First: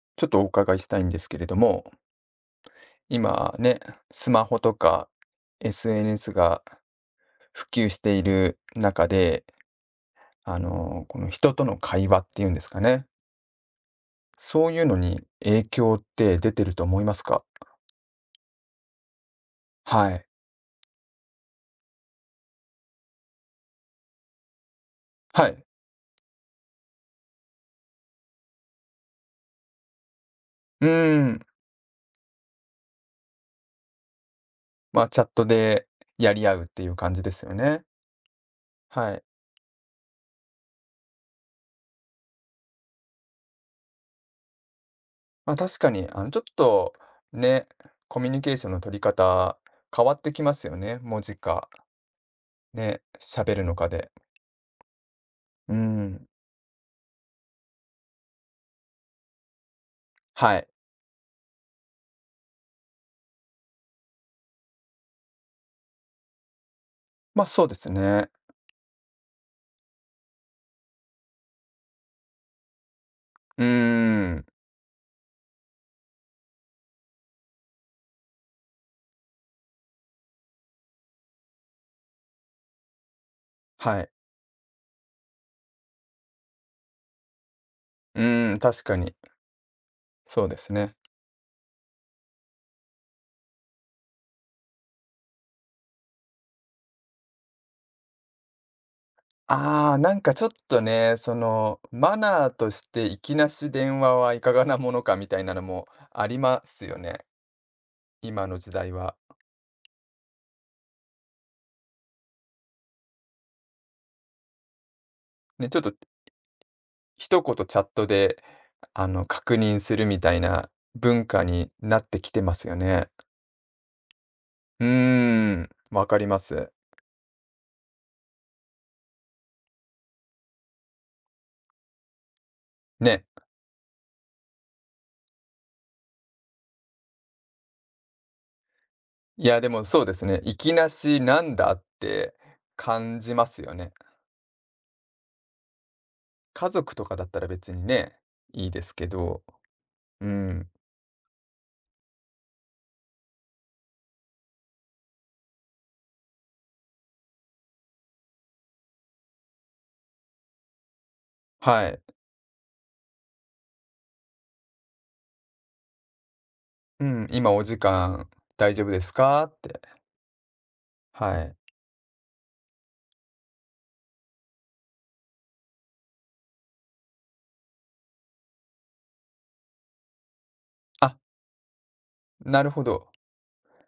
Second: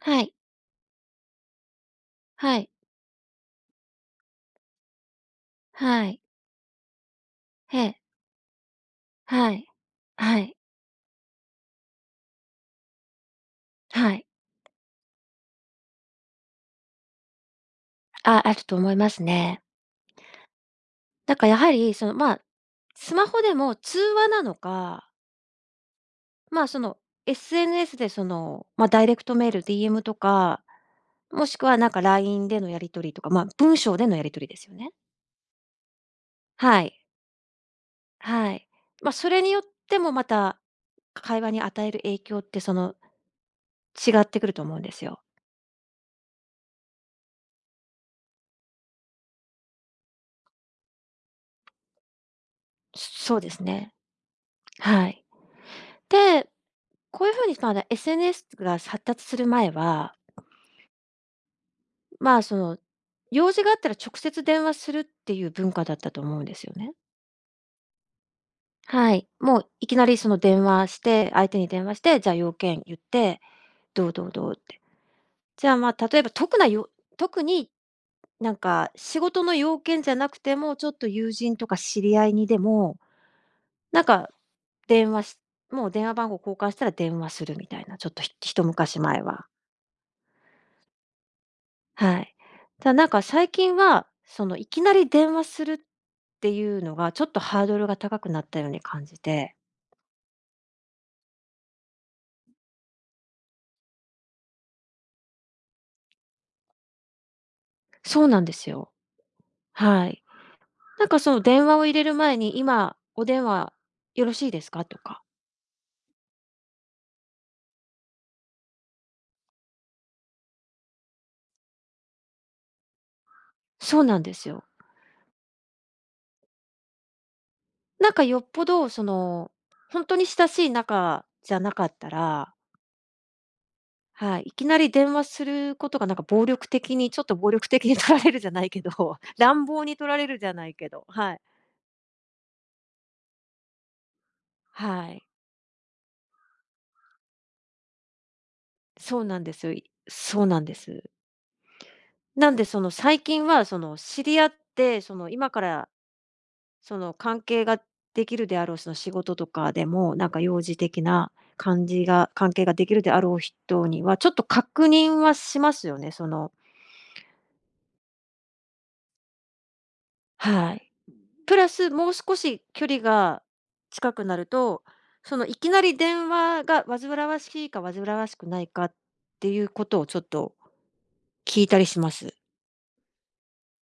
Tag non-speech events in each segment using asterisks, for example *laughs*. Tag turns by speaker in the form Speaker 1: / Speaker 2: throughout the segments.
Speaker 1: は
Speaker 2: ちょっ
Speaker 1: い、
Speaker 2: とお伺いしたいんですけれども、
Speaker 1: はい、
Speaker 2: 今ね、スマホとか
Speaker 1: はい、
Speaker 2: SNS が普
Speaker 1: え
Speaker 2: 及
Speaker 1: え、
Speaker 2: している中で、
Speaker 1: はい、はい、
Speaker 2: この人との会話っていうんですかね、
Speaker 1: はい。
Speaker 2: そういうのに影響って出てると思いますか？
Speaker 1: あ、あると思いますね。
Speaker 2: はい。
Speaker 1: だからやはり、スマホでも通話なのか、
Speaker 2: はい。
Speaker 1: まあ、その、SNS でダイレクトメール、DM とか、
Speaker 2: うー
Speaker 1: も
Speaker 2: ん。
Speaker 1: しくはなんか LINE でのやり取りとか、まあ、文章でのやり取りですよね。
Speaker 2: まあ、チャットでやり合うっ
Speaker 1: は
Speaker 2: てい
Speaker 1: い、
Speaker 2: う感じですよね。
Speaker 1: はい。まあ、
Speaker 2: はい。
Speaker 1: それによってもまた、会話に与える影響って、違ってくると思うんですよ。
Speaker 2: まあ、確かに、ちょっとね、コミュニケーションの取り方変わってきますよね、文字か、ね、
Speaker 1: そうで
Speaker 2: 喋
Speaker 1: す
Speaker 2: るのか
Speaker 1: ね。
Speaker 2: で。
Speaker 1: はい。
Speaker 2: うーん、
Speaker 1: で、こういう風に、まだ SNS が発達する前は、
Speaker 2: はい。
Speaker 1: まあ、その、用事があったら直接電話するっていう文化だったと思うんですよね。
Speaker 2: ま、あそうですね。
Speaker 1: はい。もういきなりその電話して、相手に電話して、じゃあ要件言って、
Speaker 2: うー
Speaker 1: どうどう
Speaker 2: ん。
Speaker 1: どうって。じゃあ、まあ、例えば特になんか仕事の要件じゃなくても、ちょっと友人とか知り合いにでも、
Speaker 2: は
Speaker 1: なん
Speaker 2: い。
Speaker 1: か電話しもう電話番号交換したら電話するみたいな、ちょっと
Speaker 2: うーん、
Speaker 1: 一
Speaker 2: 確か
Speaker 1: 昔
Speaker 2: に。
Speaker 1: 前は。
Speaker 2: そうですね。
Speaker 1: はい。ただなんか最近は、そのいきなり電話するっていうのが、ちょっとハードルが高くなったように感じて。
Speaker 2: ああ、なんかちょっとね、その、マナーとしていきなし電話はいかがなものかみたいなのもありますよね、
Speaker 1: そうなん
Speaker 2: 今
Speaker 1: で
Speaker 2: の
Speaker 1: す
Speaker 2: 時代
Speaker 1: よ。
Speaker 2: は。
Speaker 1: はい。なんかその電話を入れる前に「今お電話よろしいですか？」とか。
Speaker 2: ね、ちょっと一言チャットで、確認するみたいな文化になってきてますよね。
Speaker 1: そうなんですよ。
Speaker 2: うーん、わかります。
Speaker 1: なんかよっぽどその、ほんとに親しい仲じゃなかったら、
Speaker 2: ね。
Speaker 1: はい、いきなり電話することがなんか暴力的に取られるじゃないけど、*laughs*
Speaker 2: いや、
Speaker 1: 乱
Speaker 2: で
Speaker 1: 暴
Speaker 2: も
Speaker 1: に
Speaker 2: そう
Speaker 1: 取
Speaker 2: で
Speaker 1: ら
Speaker 2: す
Speaker 1: れる
Speaker 2: ね、
Speaker 1: じゃ
Speaker 2: い
Speaker 1: な
Speaker 2: き
Speaker 1: いけ
Speaker 2: な
Speaker 1: ど、
Speaker 2: し
Speaker 1: はい。
Speaker 2: なんだって感じますよね。
Speaker 1: はい。
Speaker 2: 家族とかだったら別にね、いいですけ
Speaker 1: そうな
Speaker 2: ど、
Speaker 1: んですよ。
Speaker 2: う
Speaker 1: そうなん
Speaker 2: ん、
Speaker 1: です。なんでその最近はその知り合って、その今からその関係ができるであろう、その仕事とかでも、なんか幼児的な感
Speaker 2: はい。
Speaker 1: じが関係ができるであろう人には、ちょっと確認はしますよね、その。
Speaker 2: うん、今お時間大丈夫ですか？って、
Speaker 1: はい。
Speaker 2: は
Speaker 1: プ
Speaker 2: い。
Speaker 1: ラスもう少し距離が近くなると、そのいきなり電話が煩わしいか煩わしくないかっていうことをちょっと
Speaker 2: あ、
Speaker 1: 聞いたりします。
Speaker 2: なるほど。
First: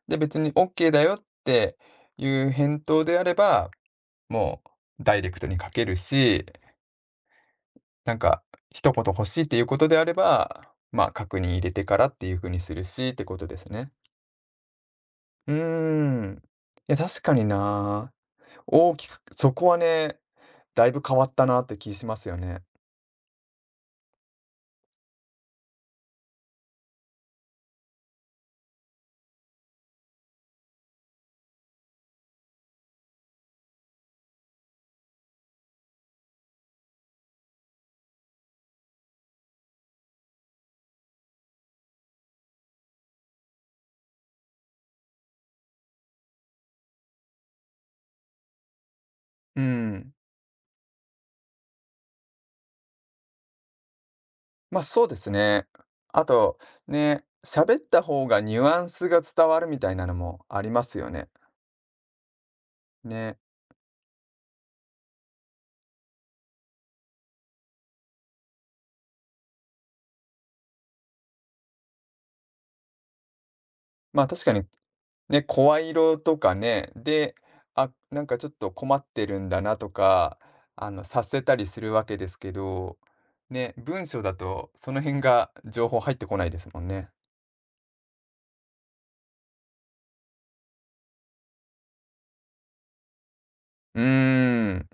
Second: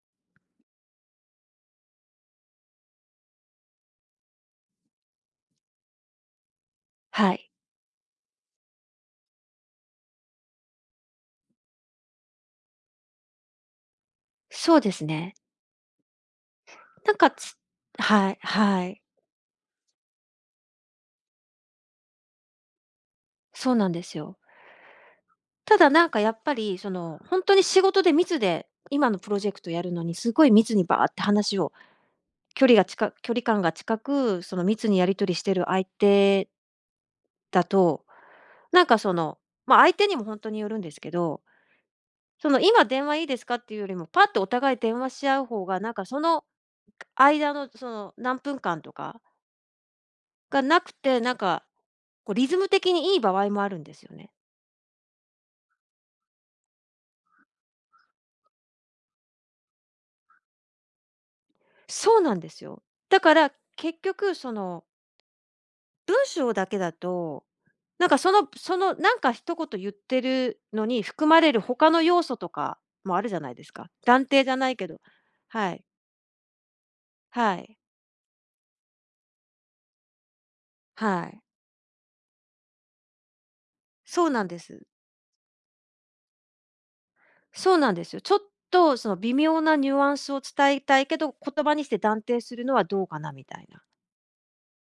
Speaker 2: で、別にオッケーだよっていう返答であれば、もうダイレクトにかけるし、
Speaker 1: はい。
Speaker 2: なんか一言欲しいっていうことであれば、ま、あ確認入れてからっていう風にするしってことですね。
Speaker 1: そうですね。
Speaker 2: うーん。いや、
Speaker 1: なん
Speaker 2: 確
Speaker 1: か、
Speaker 2: かに
Speaker 1: つ
Speaker 2: な。
Speaker 1: はい、は
Speaker 2: 大
Speaker 1: い。
Speaker 2: きくそこはね、だいぶ変わったなって気しますよね。
Speaker 1: そうなんですよ。ただなんかやっぱり、その、本当に仕事で密で、今のプロジェクトやるのにすごい密にバーって話を、距離感が近く、その密にやり取りしてる相手だと、なんかその、ま、相手にも本当によるんですけど、その「今電話いいですか？」っていうよりも、パッとお互い電話し合う方が、なんかその間のその何分間とか
Speaker 2: うん。
Speaker 1: がなくて、なんかこうリズム的にいい場合もあるんですよね。
Speaker 2: ま、あそうですね。あと、ね、喋った方がニュアンスが伝わるみたいなのもありますよね。
Speaker 1: そうなんですよ。だか
Speaker 2: ね。
Speaker 1: ら結局その文章だけだと、なんか一言言ってるのに含まれる他の要素とかもあるじゃないですか。
Speaker 2: ま
Speaker 1: 断
Speaker 2: あ、
Speaker 1: 定
Speaker 2: 確
Speaker 1: じ
Speaker 2: か
Speaker 1: ゃ
Speaker 2: に、
Speaker 1: ないけど。
Speaker 2: ね、
Speaker 1: はい。
Speaker 2: 声色とかね、で、
Speaker 1: はい。
Speaker 2: あ、なんかちょっと困ってるんだなとか、察
Speaker 1: はい。
Speaker 2: せたりするわけですけど、ね、文章
Speaker 1: そう
Speaker 2: だ
Speaker 1: なんで
Speaker 2: と
Speaker 1: す。
Speaker 2: その辺が情報入ってこないですもんね。
Speaker 1: そうなんですよ。ちょっとその微妙なニュアンスを伝えたいけど、言葉にして断定するのはどうかなみたいな。だ
Speaker 2: うーん、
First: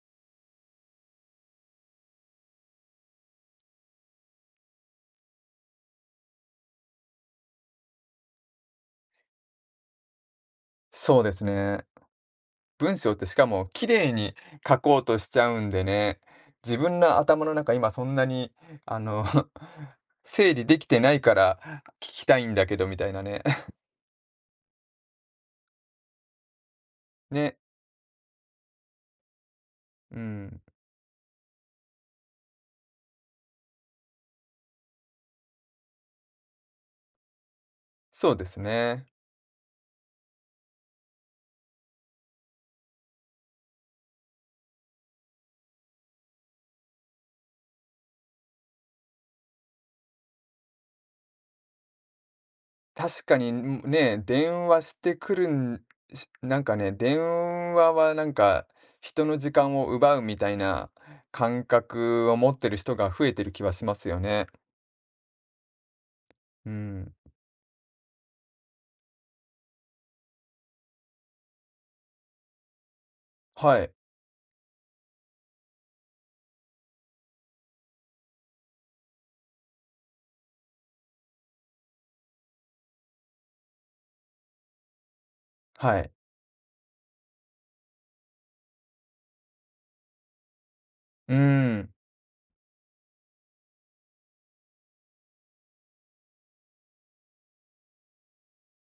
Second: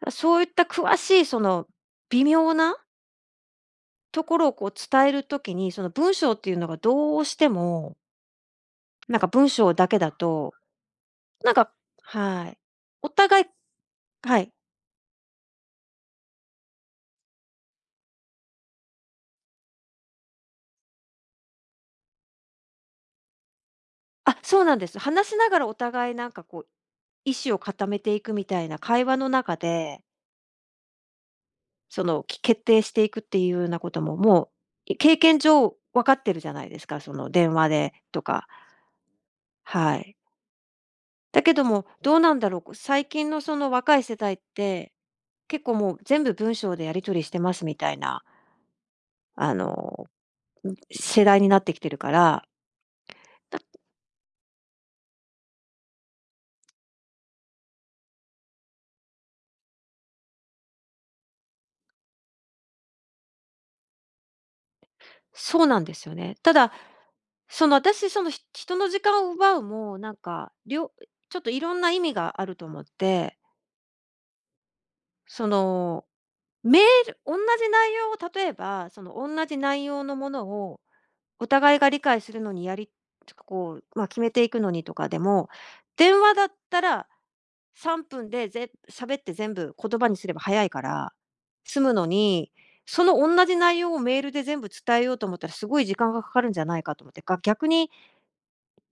Speaker 1: からそういった詳しいその微妙なところをこう伝えるときに、その文章っていうのがどうしても、なんか文章だけだと、
Speaker 2: そうです
Speaker 1: なんか、
Speaker 2: ね。
Speaker 1: はい。
Speaker 2: 文
Speaker 1: お
Speaker 2: 章ってし
Speaker 1: 互い、
Speaker 2: かも綺麗に
Speaker 1: はい。
Speaker 2: 書こうとしちゃうんでね、自分の頭の中今そんなに、あの、*laughs* 整理できてないから聞きたいんだけどみたいなね。
Speaker 1: あ、そうなんです。話しながらお互いなんかこう、
Speaker 2: *laughs*
Speaker 1: 意思
Speaker 2: ね、
Speaker 1: を固めていくみたいな会話の中で、
Speaker 2: うん、
Speaker 1: 決定していくっていうようなことも、もう、経験上分かってるじゃないですか、その電話でと
Speaker 2: そうで
Speaker 1: か、
Speaker 2: すね。
Speaker 1: はい。だけども、どうなんだろう、こう最近のその若い世代って、結構もう全部文章でやり取りしてますみたいな、あの、世代になってきてるから、
Speaker 2: 確かに、
Speaker 1: だ
Speaker 2: ん、ね、電話してくるんしなんかね、電話はなんか人の時間を奪うみたいな感覚を持ってる人が増えてる気はしますよね。
Speaker 1: そうなんですよね。た
Speaker 2: う
Speaker 1: だ
Speaker 2: ん、
Speaker 1: その私、その、人の時間を奪うも、なんか、ちょっといろんな意味があると思って、
Speaker 2: はい、
Speaker 1: その、メール、同じ内容を例えば、同じ内容のものをお互いが理解するのにやりちょっとこう、まあ、決めていくのにとかでも、
Speaker 2: はい。
Speaker 1: 電話だったら3分で喋って全部言葉にすれば早いから
Speaker 2: う
Speaker 1: 済む
Speaker 2: ん、
Speaker 1: のに、その同じ内容をメールで全部伝えようと思ったらすごい時間がかかるんじゃないかと思って、逆に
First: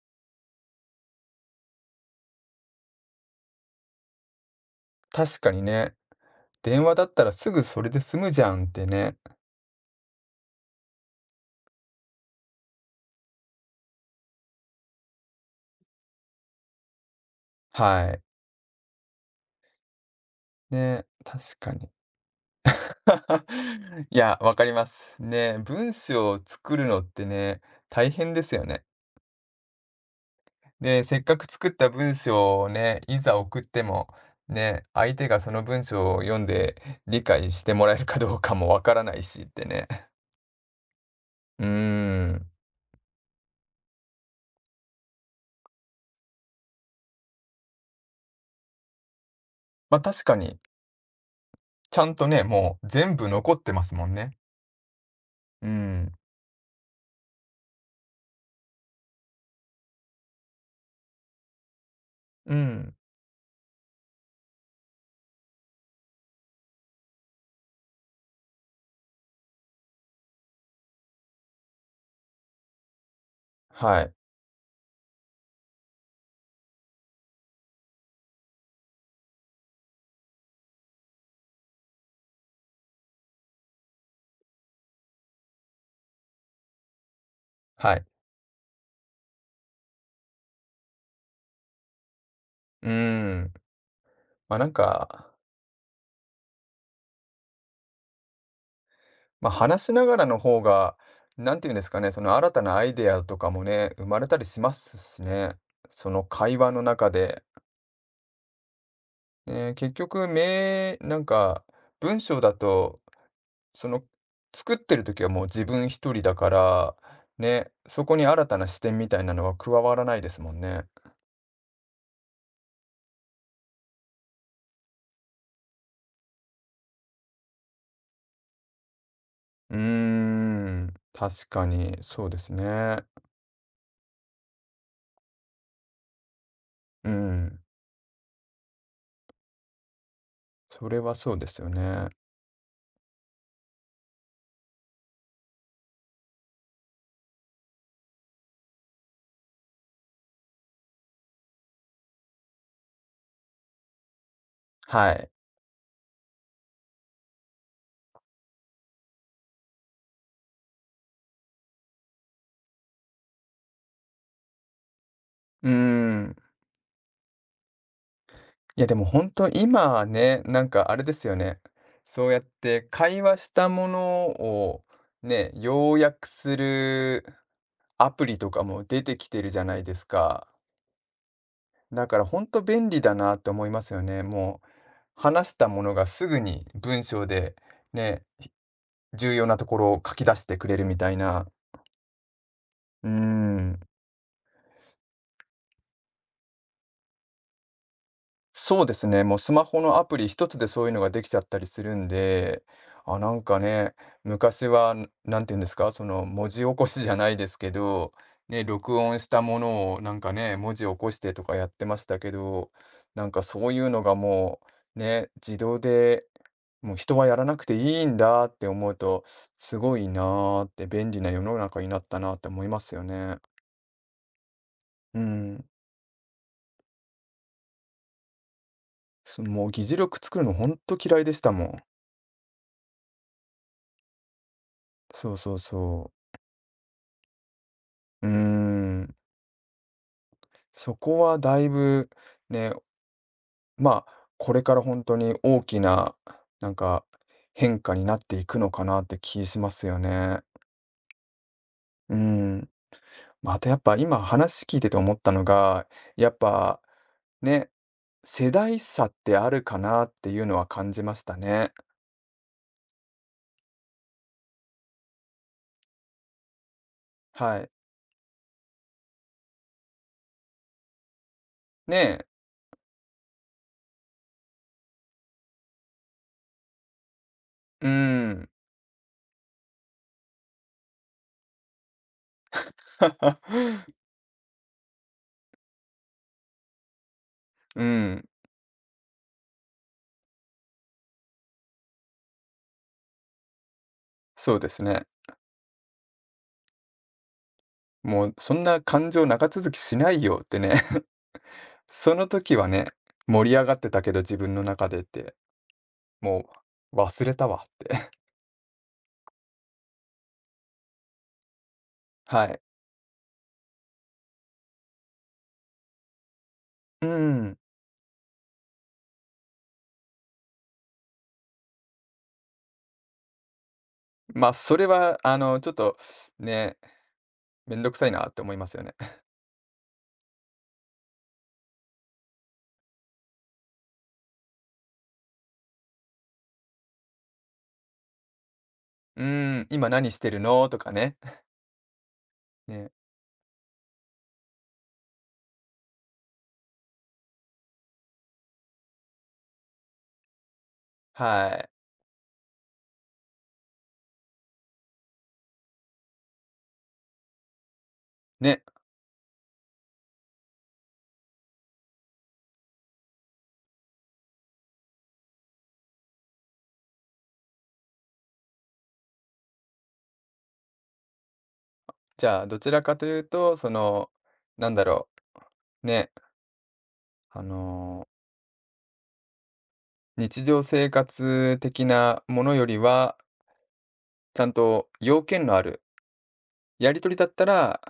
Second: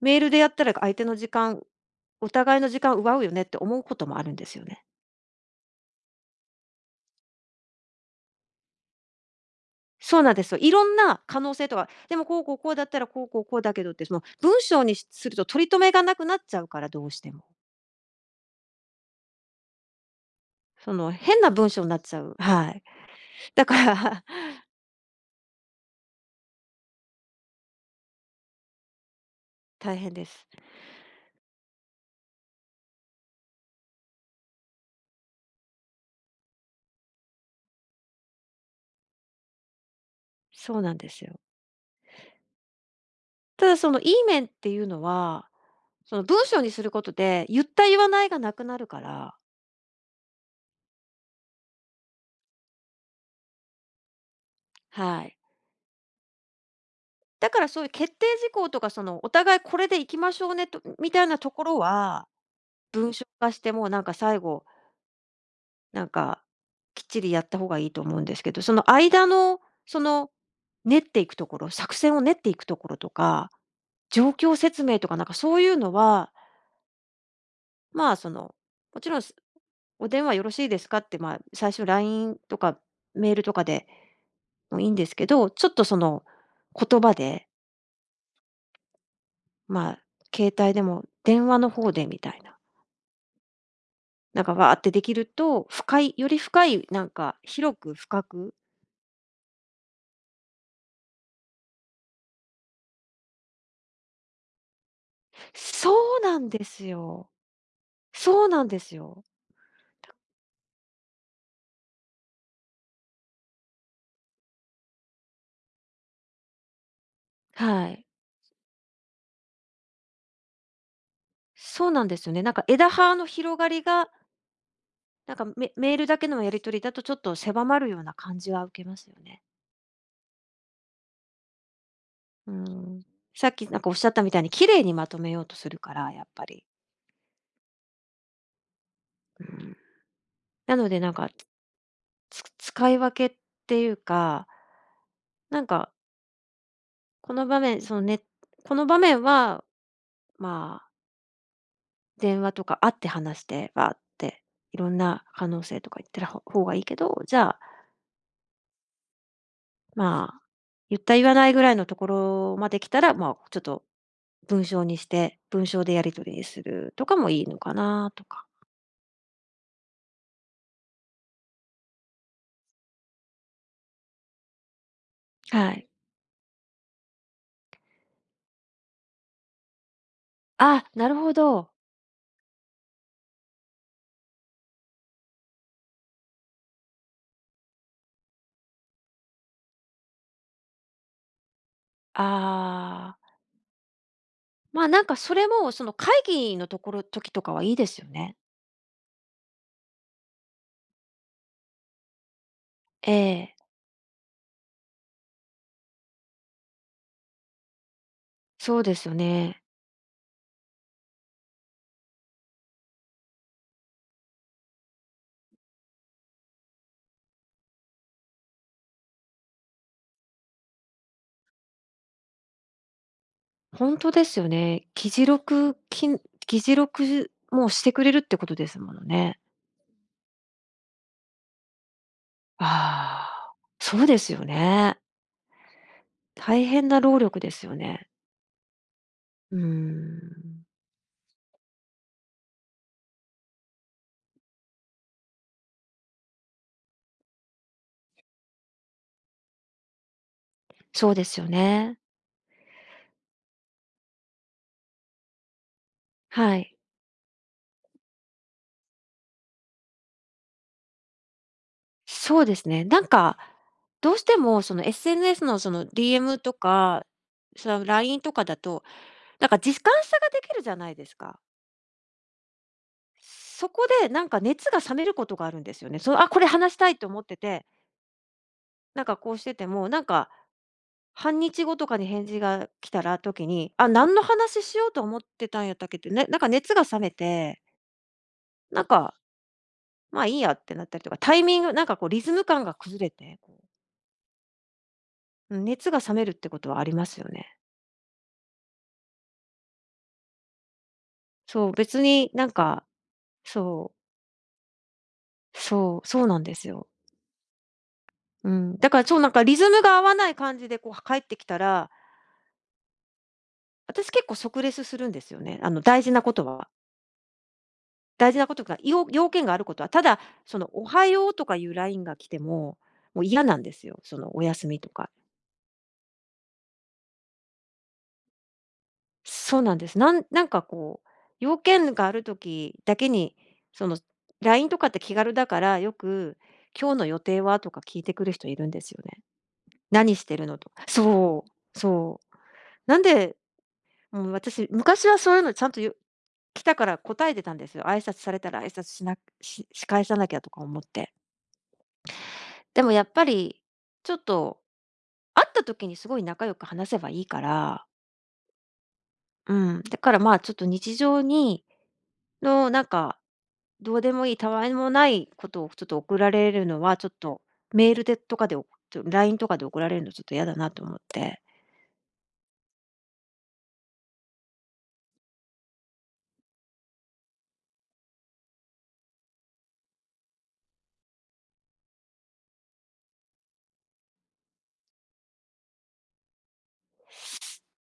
Speaker 1: メールでやったら相手の時間お互いの時間奪うよねって思うこともあるんですよね。
Speaker 2: 確かにね。電話だったらすぐそれで済むじゃんってね。
Speaker 1: そうなんですよ。いろんな可能性とか、でもこうこうこうだったらこうこうこうだけどって、その文章にすると取り留めがなくなっちゃうから、どうしても。
Speaker 2: はい。
Speaker 1: そ
Speaker 2: ね、
Speaker 1: の変な
Speaker 2: 確
Speaker 1: 文
Speaker 2: か
Speaker 1: 章に
Speaker 2: に。
Speaker 1: なっちゃう。はい。だか
Speaker 2: *laughs* い
Speaker 1: ら
Speaker 2: や、わ
Speaker 1: *laughs*、
Speaker 2: かります。ね、文章を作るのってね、大変ですよね。
Speaker 1: 大変です。
Speaker 2: で、せっかく作った文章をね、いざ送っても、ね、相手がその文章を読んで理解してもらえるかどうかもわからないしってね。
Speaker 1: そうなんですよ。
Speaker 2: うーん。
Speaker 1: ただそのいい面っていうのは、その文章にすることで、言った言わないがなくなるから、
Speaker 2: ま、確かに、ちゃんとね、もう全部残ってますもんね。
Speaker 1: はい。
Speaker 2: うん。
Speaker 1: だからそういう決定事項とか、そのお互いこれでいきましょうねとみたいなところは、
Speaker 2: うん。
Speaker 1: 文章化してもうなんか最後、なんか、きっちりやった方がいいと思うんですけど、その間の、その、練っていくところ、作戦を練っていくところとか、
Speaker 2: はい。
Speaker 1: 状況説明とか、なんかそういうのは、まあ、その、もちろんお電話よろしいですかって、まあ、最初 LINE とかメールとかでもいいんですけど、ちょっとその言葉で、
Speaker 2: はい。
Speaker 1: まあ、携帯でも電話の方でみたいな、
Speaker 2: うーん。
Speaker 1: なんか
Speaker 2: ま、な
Speaker 1: わ
Speaker 2: ん
Speaker 1: ーってできる
Speaker 2: か
Speaker 1: と、より深い、なんか広く深く、
Speaker 2: まあ、話しながらの方が、なんて言うんですかね、その新たなアイデアとかもね、生まれたりしますしね。そ
Speaker 1: そう
Speaker 2: の
Speaker 1: なん
Speaker 2: 会
Speaker 1: で
Speaker 2: 話の
Speaker 1: す
Speaker 2: 中
Speaker 1: よ。
Speaker 2: で。
Speaker 1: そうなんですよ。
Speaker 2: ね、結局めなんか、文章だと、その、作ってる時はもう自分一人だから、ね、
Speaker 1: は
Speaker 2: そ
Speaker 1: い。
Speaker 2: こに新たな視点みたいなのは加わらないですもんね。
Speaker 1: そうなんですよね。なんか枝葉の広がりが、なんかメールだけのやり取りだとちょっと狭まるような感じは受けますよね。
Speaker 2: うーん、確かにそうで
Speaker 1: う
Speaker 2: す
Speaker 1: ん。
Speaker 2: ね。
Speaker 1: さっきなんかおっしゃったみたいに綺麗にまとめようとするから、やっぱり。
Speaker 2: うん、
Speaker 1: うん。なの
Speaker 2: そ
Speaker 1: で
Speaker 2: れ
Speaker 1: なん
Speaker 2: は
Speaker 1: か、
Speaker 2: そうですよね。
Speaker 1: 使い分けっていうか、なんか、この場面、そのねこの場面は、まあ、電話とか会って話して、わーって、いろん
Speaker 2: は
Speaker 1: な
Speaker 2: い。
Speaker 1: 可能性とか言ってる方がいいけど、じゃあ、まあ、言った言わないぐらいのところまで来たら、まあ、ちょっと文章にして、文
Speaker 2: うー
Speaker 1: 章でやり取
Speaker 2: ん。
Speaker 1: りにするとかもいいのかなとか。
Speaker 2: いやでも本当今はね、なんかあれですよね。そうやって会話したものをね、
Speaker 1: はい。
Speaker 2: 要約するアプリとかも出てきてるじゃないですか。
Speaker 1: あ、なるほど。
Speaker 2: だから本当便利だなって思いますよね。もう話したものがすぐに文章でね、重要なところを書き出してくれるみたいな。う
Speaker 1: ああ。
Speaker 2: ん。
Speaker 1: まあ、なんかそれもその会議のところ時とかはいいですよね。
Speaker 2: そうですね、もうスマホのアプリ一つでそういうのができちゃったりするんで、
Speaker 1: え
Speaker 2: あ、なん
Speaker 1: え、
Speaker 2: かね、昔は、んなんていうんですか、その文字起こしじゃないですけど、ね、
Speaker 1: そうで
Speaker 2: 録
Speaker 1: すよ
Speaker 2: 音したも
Speaker 1: ね。
Speaker 2: のをなんかね、文字起こしてとかやってましたけど、なんかそういうのがもうね、自動で、もう人はやらなくていいんだって思うと、すごいなーって便利な世の中になったなって思いますよね。
Speaker 1: 本当ですよね。
Speaker 2: うん。
Speaker 1: 議事録もうしてくれるってことですものね。
Speaker 2: そもう議事録作るのほんと嫌いでしたもん。
Speaker 1: ああ、そうですよね。
Speaker 2: そうそうそう。
Speaker 1: 大変な労力ですよね。
Speaker 2: うーん、
Speaker 1: うーん、
Speaker 2: そこはだいぶね、まあ、これから本当に大きな、なんか、変化になっていくのかなって気しますよね。
Speaker 1: そうですよね。
Speaker 2: うん。まあ、あとやっぱ今話聞いてて思ったのが、やっ
Speaker 1: はい。
Speaker 2: ぱ、ね、世代差ってあるかなっていうのは感じましたね。
Speaker 1: そうですね。なんか、どうしてもその SNS のその DM とか、
Speaker 2: は
Speaker 1: そ
Speaker 2: い。
Speaker 1: の LINE とかだと、なんか時間差ができるじゃないですか。
Speaker 2: ねえ、
Speaker 1: そこでなんか熱が冷めることがあるんですよね。そう、あ、これ話したいと思ってて、
Speaker 2: うん。
Speaker 1: なんかこうしてても、なんか半日後とかに返事が来たら時に、
Speaker 2: *laughs*
Speaker 1: あ、何の話しようと思ってたんやったっけって、ね、なんか熱が冷めて、
Speaker 2: うん、
Speaker 1: なんか、まあいいやってなったりとか、タイミング、なんかこうリズム感が崩れて、こう
Speaker 2: そうですね。
Speaker 1: うん熱が冷めるってことはありますよね。
Speaker 2: もうそんな感情長続きしないよってね。
Speaker 1: そう、別
Speaker 2: その
Speaker 1: になん
Speaker 2: 時は
Speaker 1: か、
Speaker 2: ね、盛り上がって
Speaker 1: そう、
Speaker 2: たけど、自分の中でって、
Speaker 1: そうなん
Speaker 2: も
Speaker 1: ですよ。
Speaker 2: う忘れたわって。*laughs*
Speaker 1: うん。だからそう、なんかリズムが合わない感じでこう帰ってきたら、
Speaker 2: はい。
Speaker 1: 私結構即レスするんですよね。あの大事なことは。
Speaker 2: うーん。
Speaker 1: 大事なことが、よ要件があることは。ただ、そのおはようとかいうラインが来ても、もう嫌なんですよ。そのお
Speaker 2: ま、あ
Speaker 1: 休
Speaker 2: そ
Speaker 1: み
Speaker 2: れ
Speaker 1: とか。
Speaker 2: は、ちょっとね、めんどくさいなって思いますよね。*laughs*
Speaker 1: そうなんです。なんなんかこう、要件があるときだけに、そのラインとかって気軽だから、よく今日の予定はとか聞いてくる人いるんですよね。
Speaker 2: うーん、今何
Speaker 1: 何
Speaker 2: し
Speaker 1: し
Speaker 2: て
Speaker 1: て
Speaker 2: る
Speaker 1: るの
Speaker 2: の
Speaker 1: と。
Speaker 2: とかね。
Speaker 1: そ
Speaker 2: *laughs*
Speaker 1: う、そう。
Speaker 2: ね、
Speaker 1: なんで、うん、私、昔はそういうのちゃんと来たから答えてたんですよ。挨拶されたら挨拶し返さなきゃとか思って。
Speaker 2: はい。
Speaker 1: でもやっぱり、ちょっと会った時にすごい仲良く話せばいいから、
Speaker 2: ね、
Speaker 1: うん、だからまあちょっと日常のなんか、どうでもいい、たわいもないことをちょっと送られるのはちょっとメールでとかで、ちょ LINE とかで送られるのちょっと嫌だなと思って。
Speaker 2: じゃあ、どちらかというと、その、なんだろう、ね、あの、日常生活的なものよりは、ちゃんと要件のあるやり取りだったら、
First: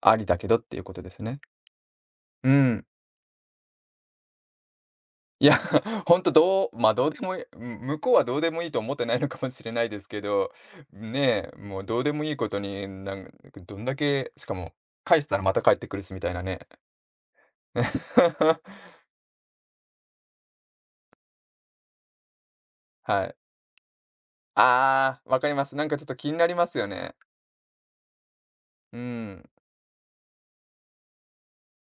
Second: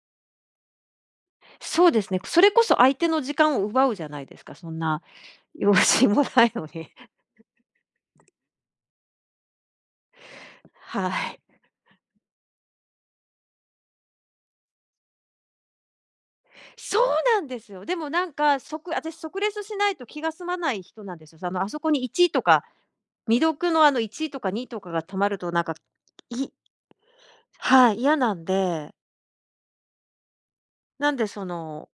Speaker 2: ありだけどっていうことですね。
Speaker 1: そうですね。そ
Speaker 2: う
Speaker 1: れこそ
Speaker 2: ん。
Speaker 1: 相手の時間を奪うじゃないですか、そんな
Speaker 2: いや、
Speaker 1: 用
Speaker 2: *laughs*
Speaker 1: 心
Speaker 2: ほ
Speaker 1: も
Speaker 2: んと
Speaker 1: ないの
Speaker 2: どう
Speaker 1: に。
Speaker 2: ま、あどうでもいいうん、向こうはどうでもいいと思ってないのかもしれないですけど、
Speaker 1: *laughs* は
Speaker 2: ね
Speaker 1: い。
Speaker 2: え、もうどうでもいいことに、なんかどんだけしかも、返したらまた返ってくるしみたいなね。
Speaker 1: そうなんですよ。でもなんか、
Speaker 2: *laughs*
Speaker 1: 私即レスしないと気が済まない人なんですよ。あそこに1とか、
Speaker 2: はい。
Speaker 1: 未読のあの1とか2とかが溜
Speaker 2: あ
Speaker 1: ま
Speaker 2: あ、
Speaker 1: る
Speaker 2: わか
Speaker 1: と
Speaker 2: り
Speaker 1: なん
Speaker 2: ま
Speaker 1: か、
Speaker 2: す。なんかちょっと気にな
Speaker 1: い
Speaker 2: りますよね。
Speaker 1: はい、嫌なんで、
Speaker 2: うん、
Speaker 1: なんでその、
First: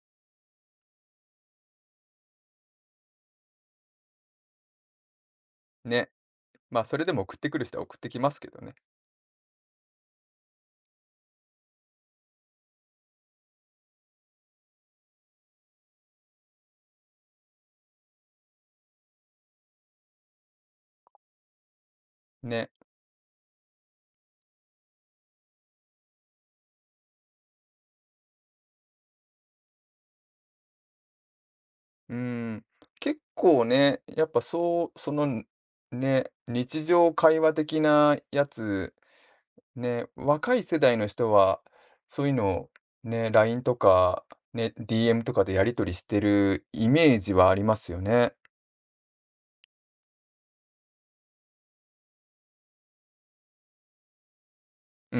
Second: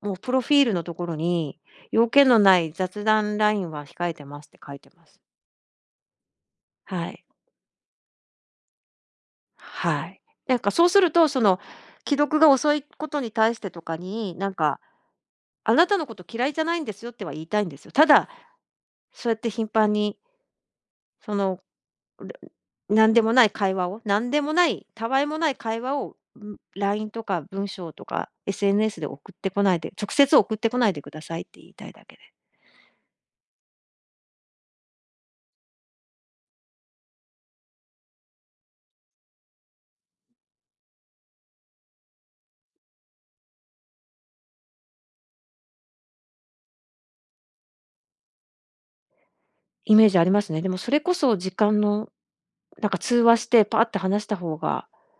Speaker 1: もうプロフィールのところに、要件のない雑談ラインは控えてますって書いてます。
Speaker 2: ね。ま、あそれ
Speaker 1: は
Speaker 2: でも
Speaker 1: い。
Speaker 2: 送ってくる人は送ってきますけどね。
Speaker 1: はい。なんかそうすると、その、既読が遅いことに対してとかに、なんか、あなたのこと嫌いじゃないんですよっては言いたいんですよ。ただ、そうやって頻繁に、その、る
Speaker 2: ね、
Speaker 1: 何でもない会話を、何でもない、たわいもない会話を、ん、LINE とか文章とか SNS で送ってこないで、直接送ってこないでくださいって言いたいだ
Speaker 2: う
Speaker 1: けで。
Speaker 2: ん。結構ね、やっぱそう、その、ね、日常会話的なやつね、若い世代の人は、そういうのをね、LINE とか、ね、DM とかでやり取りしてるイメージはありますよね。
Speaker 1: イメージありますね。でもそれこそ時間の、なんか通話してパーって話した方が
Speaker 2: うー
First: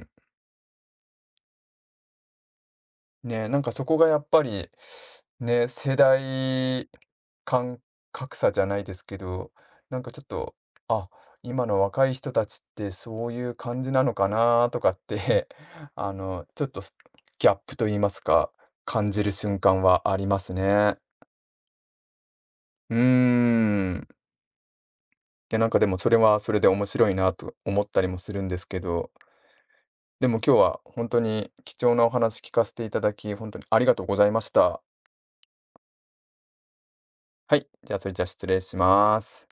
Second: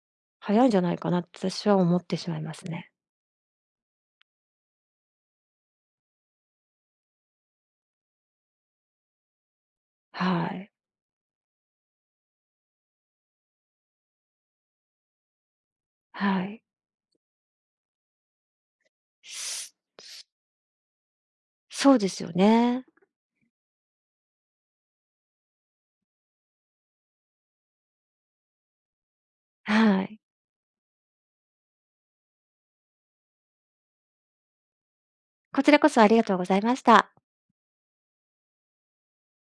Speaker 2: ん。
Speaker 1: 早いんじゃないかなって私は思ってしまいますね。
Speaker 2: ね、なんかそこがやっぱり、ね、世代間格差じゃないですけど、なんかちょっ
Speaker 1: は
Speaker 2: と、
Speaker 1: い。
Speaker 2: あ、今の若い人たちってそういう感じなのかなとかって *laughs*
Speaker 1: はい。
Speaker 2: ちょっとすギャップと言いますか、感じる瞬間はありますね。
Speaker 1: そうですよね。
Speaker 2: うーん。や、なんかでもそれはそれで面白いなと思ったりもするんですけど、
Speaker 1: はい。
Speaker 2: でも今日は本当に貴重なお話聞かせていただき、本当にありがとうございました。
Speaker 1: こちらこそありがとうございました。
Speaker 2: はい、じゃあそれじゃあ失礼します。